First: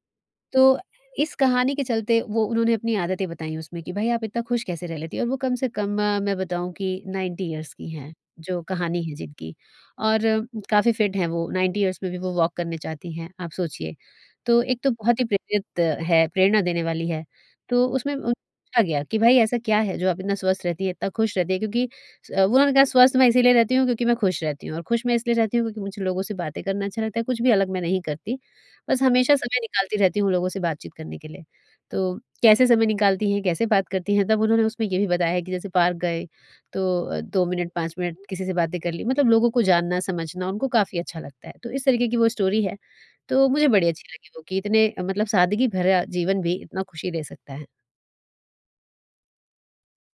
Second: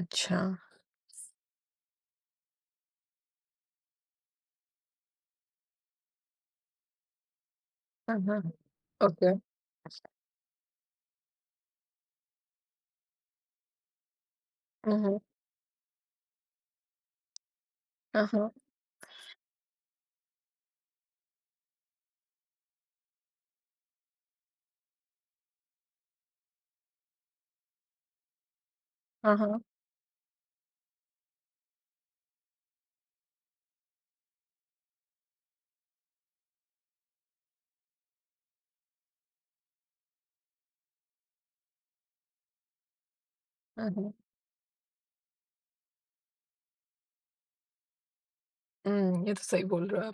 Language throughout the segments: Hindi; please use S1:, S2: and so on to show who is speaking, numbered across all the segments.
S1: अच्छा।
S2: तो इस कहानी के चलते, वो उन्होंने अपनी आदतें बताई उसमें कि, "भई, आप इतना खुश कैसे रह लेती हैं?" और वो कम से कम मैं बताऊँ कि 90 यीअर्स की
S1: अ,
S2: हैं
S1: हाँ, हाँ।
S2: जो कहानी है
S1: ओके।
S2: जिनकी, और काफ़ी फिट हैं वो, 90 यीअर्स में भी वो वॉक करने जाती हैं, आप सोचिए। तो एक तो
S1: उहुँ।
S2: बहुत ही प्रेरित है प्रेरणा देने वाली है। तो उसमें
S1: अ,
S2: उन
S1: हाँ।
S2: पूछा गया कि, "भई, ऐसा क्या है जो आप इतना स्वस्थ रहती है, इतना खुश रहती है?" क्योंकि स वो उन्होंने कहा, "स्वस्थ मैं इसीलिए रहती हूँ, क्योंकि मैं खुश रहती हूँ, और खुश मैं इसलिए रहती हूँ क्योंकि मुझे लोगों से बातें करना अच्छा लगता है, कुछ भी अलग मैं नहीं करती। बस हमेशा
S1: हाँ, हाँ।
S2: समय निकालती रहती हूँ लोगों से बातचीत करने के लिए।" तो कैसे समय निकालती हैं, कैसे बात करती हैं? तब उन्होंने उसमें ये भी बताया है कि जैसे पार्क गए तो अ, 2 मिनट, 5 मिनट किसी से बातें कर ली, मतलब लोगों को जानना-समझना उनको काफ़ी अच्छा लगता है। तो इस तरीके की वो स्टोरी है, तो मुझे
S1: अ,
S2: बड़ी
S1: हाँ।
S2: अच्छी लगी वो कि इतने अ, मतलब सादगी भरा जीवन भी इतना खुशी दे सकता है।
S1: उम, ये तो सही बोल रहे हो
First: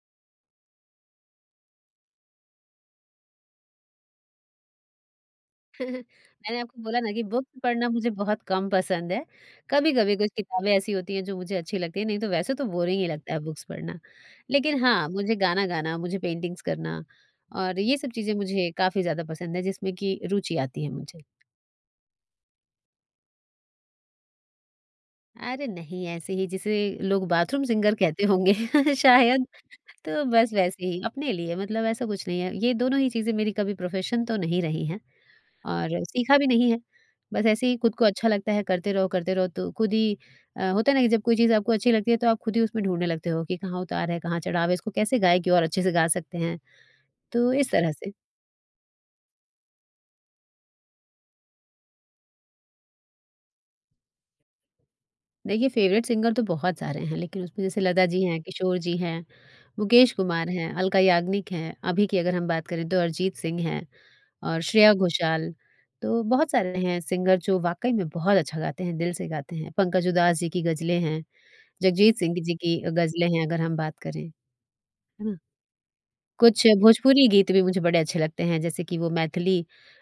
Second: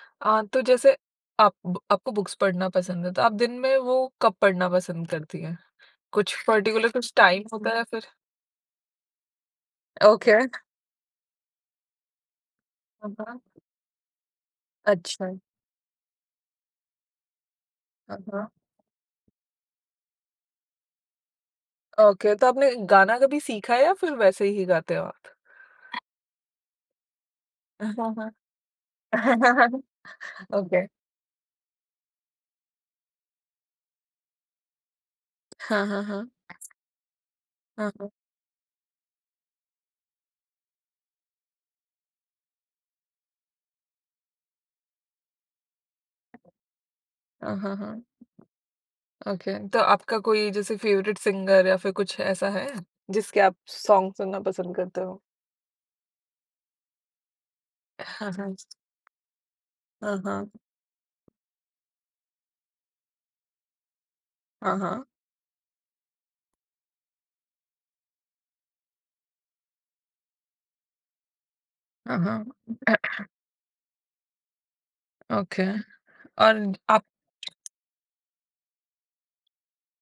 S1: आप। अ, तो जैसे आप ब आपको बुक्स पढ़ना पसंद है, तो आप दिन में वो कब पढ़ना पसंद करती हैं? कुछ
S2: मैंने आपको
S1: पर्टिकुलर
S2: बोला ना
S1: कुछ
S2: कि
S1: टाइम
S2: बुक
S1: होता या
S2: पढ़ना
S1: फिर
S2: मुझे बहुत कम पसंद है। कभी-कभी कुछ
S1: ओके।
S2: किताबें ऐसी होती हैं जो मुझे अच्छी लगती हैं, नहीं तो वैसे तो बोरिंग ही
S1: हाँ,
S2: लगता है
S1: हाँ।
S2: बुक्स पढ़ना। लेकिन हाँ,
S1: अच्छा।
S2: मुझे गाना गाना, मुझे पेंटिंग्स करना, और ये सब
S1: हाँ,
S2: चीज़ें
S1: हाँ।
S2: मुझे काफ़ी ज़्यादा पसंद हैं जिसमें कि रुचि आती है मुझे।
S1: ओके, तो आपने गाना कभी सीखा है या फिर वैसे ही गाते हो आप?
S2: अरे नहीं! ऐसे ही जिसे लोग बाथरूम
S1: अ,
S2: सिंगर
S1: हाँ,
S2: कहते
S1: हाँ।
S2: होंगे, शायद। तो बस वैसे
S1: ओके।
S2: ही अपने लिए, मतलब ऐसा कुछ नहीं है। ये दोनों ही चीज़ें मेरी कभी प्रोफेशन तो नहीं रही हैं,
S1: हाँ,
S2: और
S1: हाँ, हाँ।
S2: सीखा भी नहीं है। बस ऐसे ही
S1: हाँ,
S2: खुद को
S1: हाँ।
S2: अच्छा लगता है, करते रहो, करते रहो, तो खुद ही अ, होता है ना कि जब कोई चीज़ आपको अच्छी लगती है, तो आप खुद ही उसमें ढूँढने लगते हो कि कहाँ उतार है, कहाँ चढ़ाव है, इसको कैसे गाए कि और अच्छे से गा सकते हैं, तो
S1: अ,
S2: इस
S1: हाँ,
S2: तरह
S1: हाँ।
S2: से।
S1: ओके, तो आपका कोई जैसे फेवरेट सिंगर या फिर कुछ ऐसा है, जिसके आप सॉन्ग सुनना पसंद करते हो?
S2: देखिए, फेवरेट सिंगर तो बहुत सारे हैं, लेकिन उसमें जैसे
S1: अ,
S2: लता जी
S1: हाँ,
S2: हैं,
S1: हाँ जी।
S2: किशोर जी हैं, मुकेश
S1: हाँ,
S2: कुमार
S1: हाँ।
S2: हैं, अलका याग्निक हैं। अभी की अगर हम बात करें तो अरिजीत सिंह है, और
S1: हाँ,
S2: श्रेया
S1: हाँ।
S2: घोषाल, तो बहुत सारे हैं सिंगर जो वाक़ई में बहुत अच्छा गाते हैं, दिल से गाते हैं। पंकज उदास जी की गज़लें हैं, जगजीत
S1: हाँ,
S2: सिंह
S1: हाँ।
S2: जी की अ, गज़लें हैं अगर हम बात करें।
S1: ओके, और
S2: कुछ
S1: आप
S2: भोजपुरी गीत भी मुझे बड़े अच्छे लगते हैं, जैसे कि वो मैथिली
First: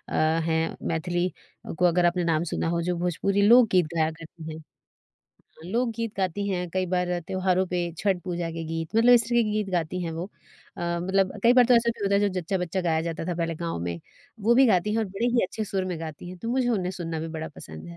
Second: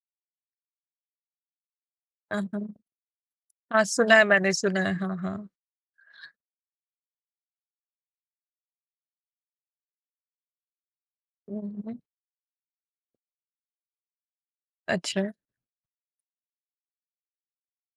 S2: अ, हैं, मैथिली को अगर आपने
S1: अ,
S2: नाम
S1: हाँ।
S2: सुना हो जो भोजपुरी
S1: हाँ,
S2: लोकगीत गाया
S1: सुना है मैंने,
S2: करती हैं।
S1: सुना है। हाँ, हाँ।
S2: लोकगीत गाती हैं, कई बार अ, त्योहारों पे, छठ पूजा के गीत, मतलब इस तरह के गीत गाती हैं वो। अ, मतलब कई
S1: हुँ,
S2: बार तो ऐसा
S1: हुँ।
S2: भी होता है जो जच्चा-बच्चा गाया जाता था पहले गाँव में, वो भी गाती हैं और बड़े
S1: अच्छा।
S2: ही अच्छे सुर में गाती हैं, तो मुझे उन्हें सुनना भी बड़ा पसंद है।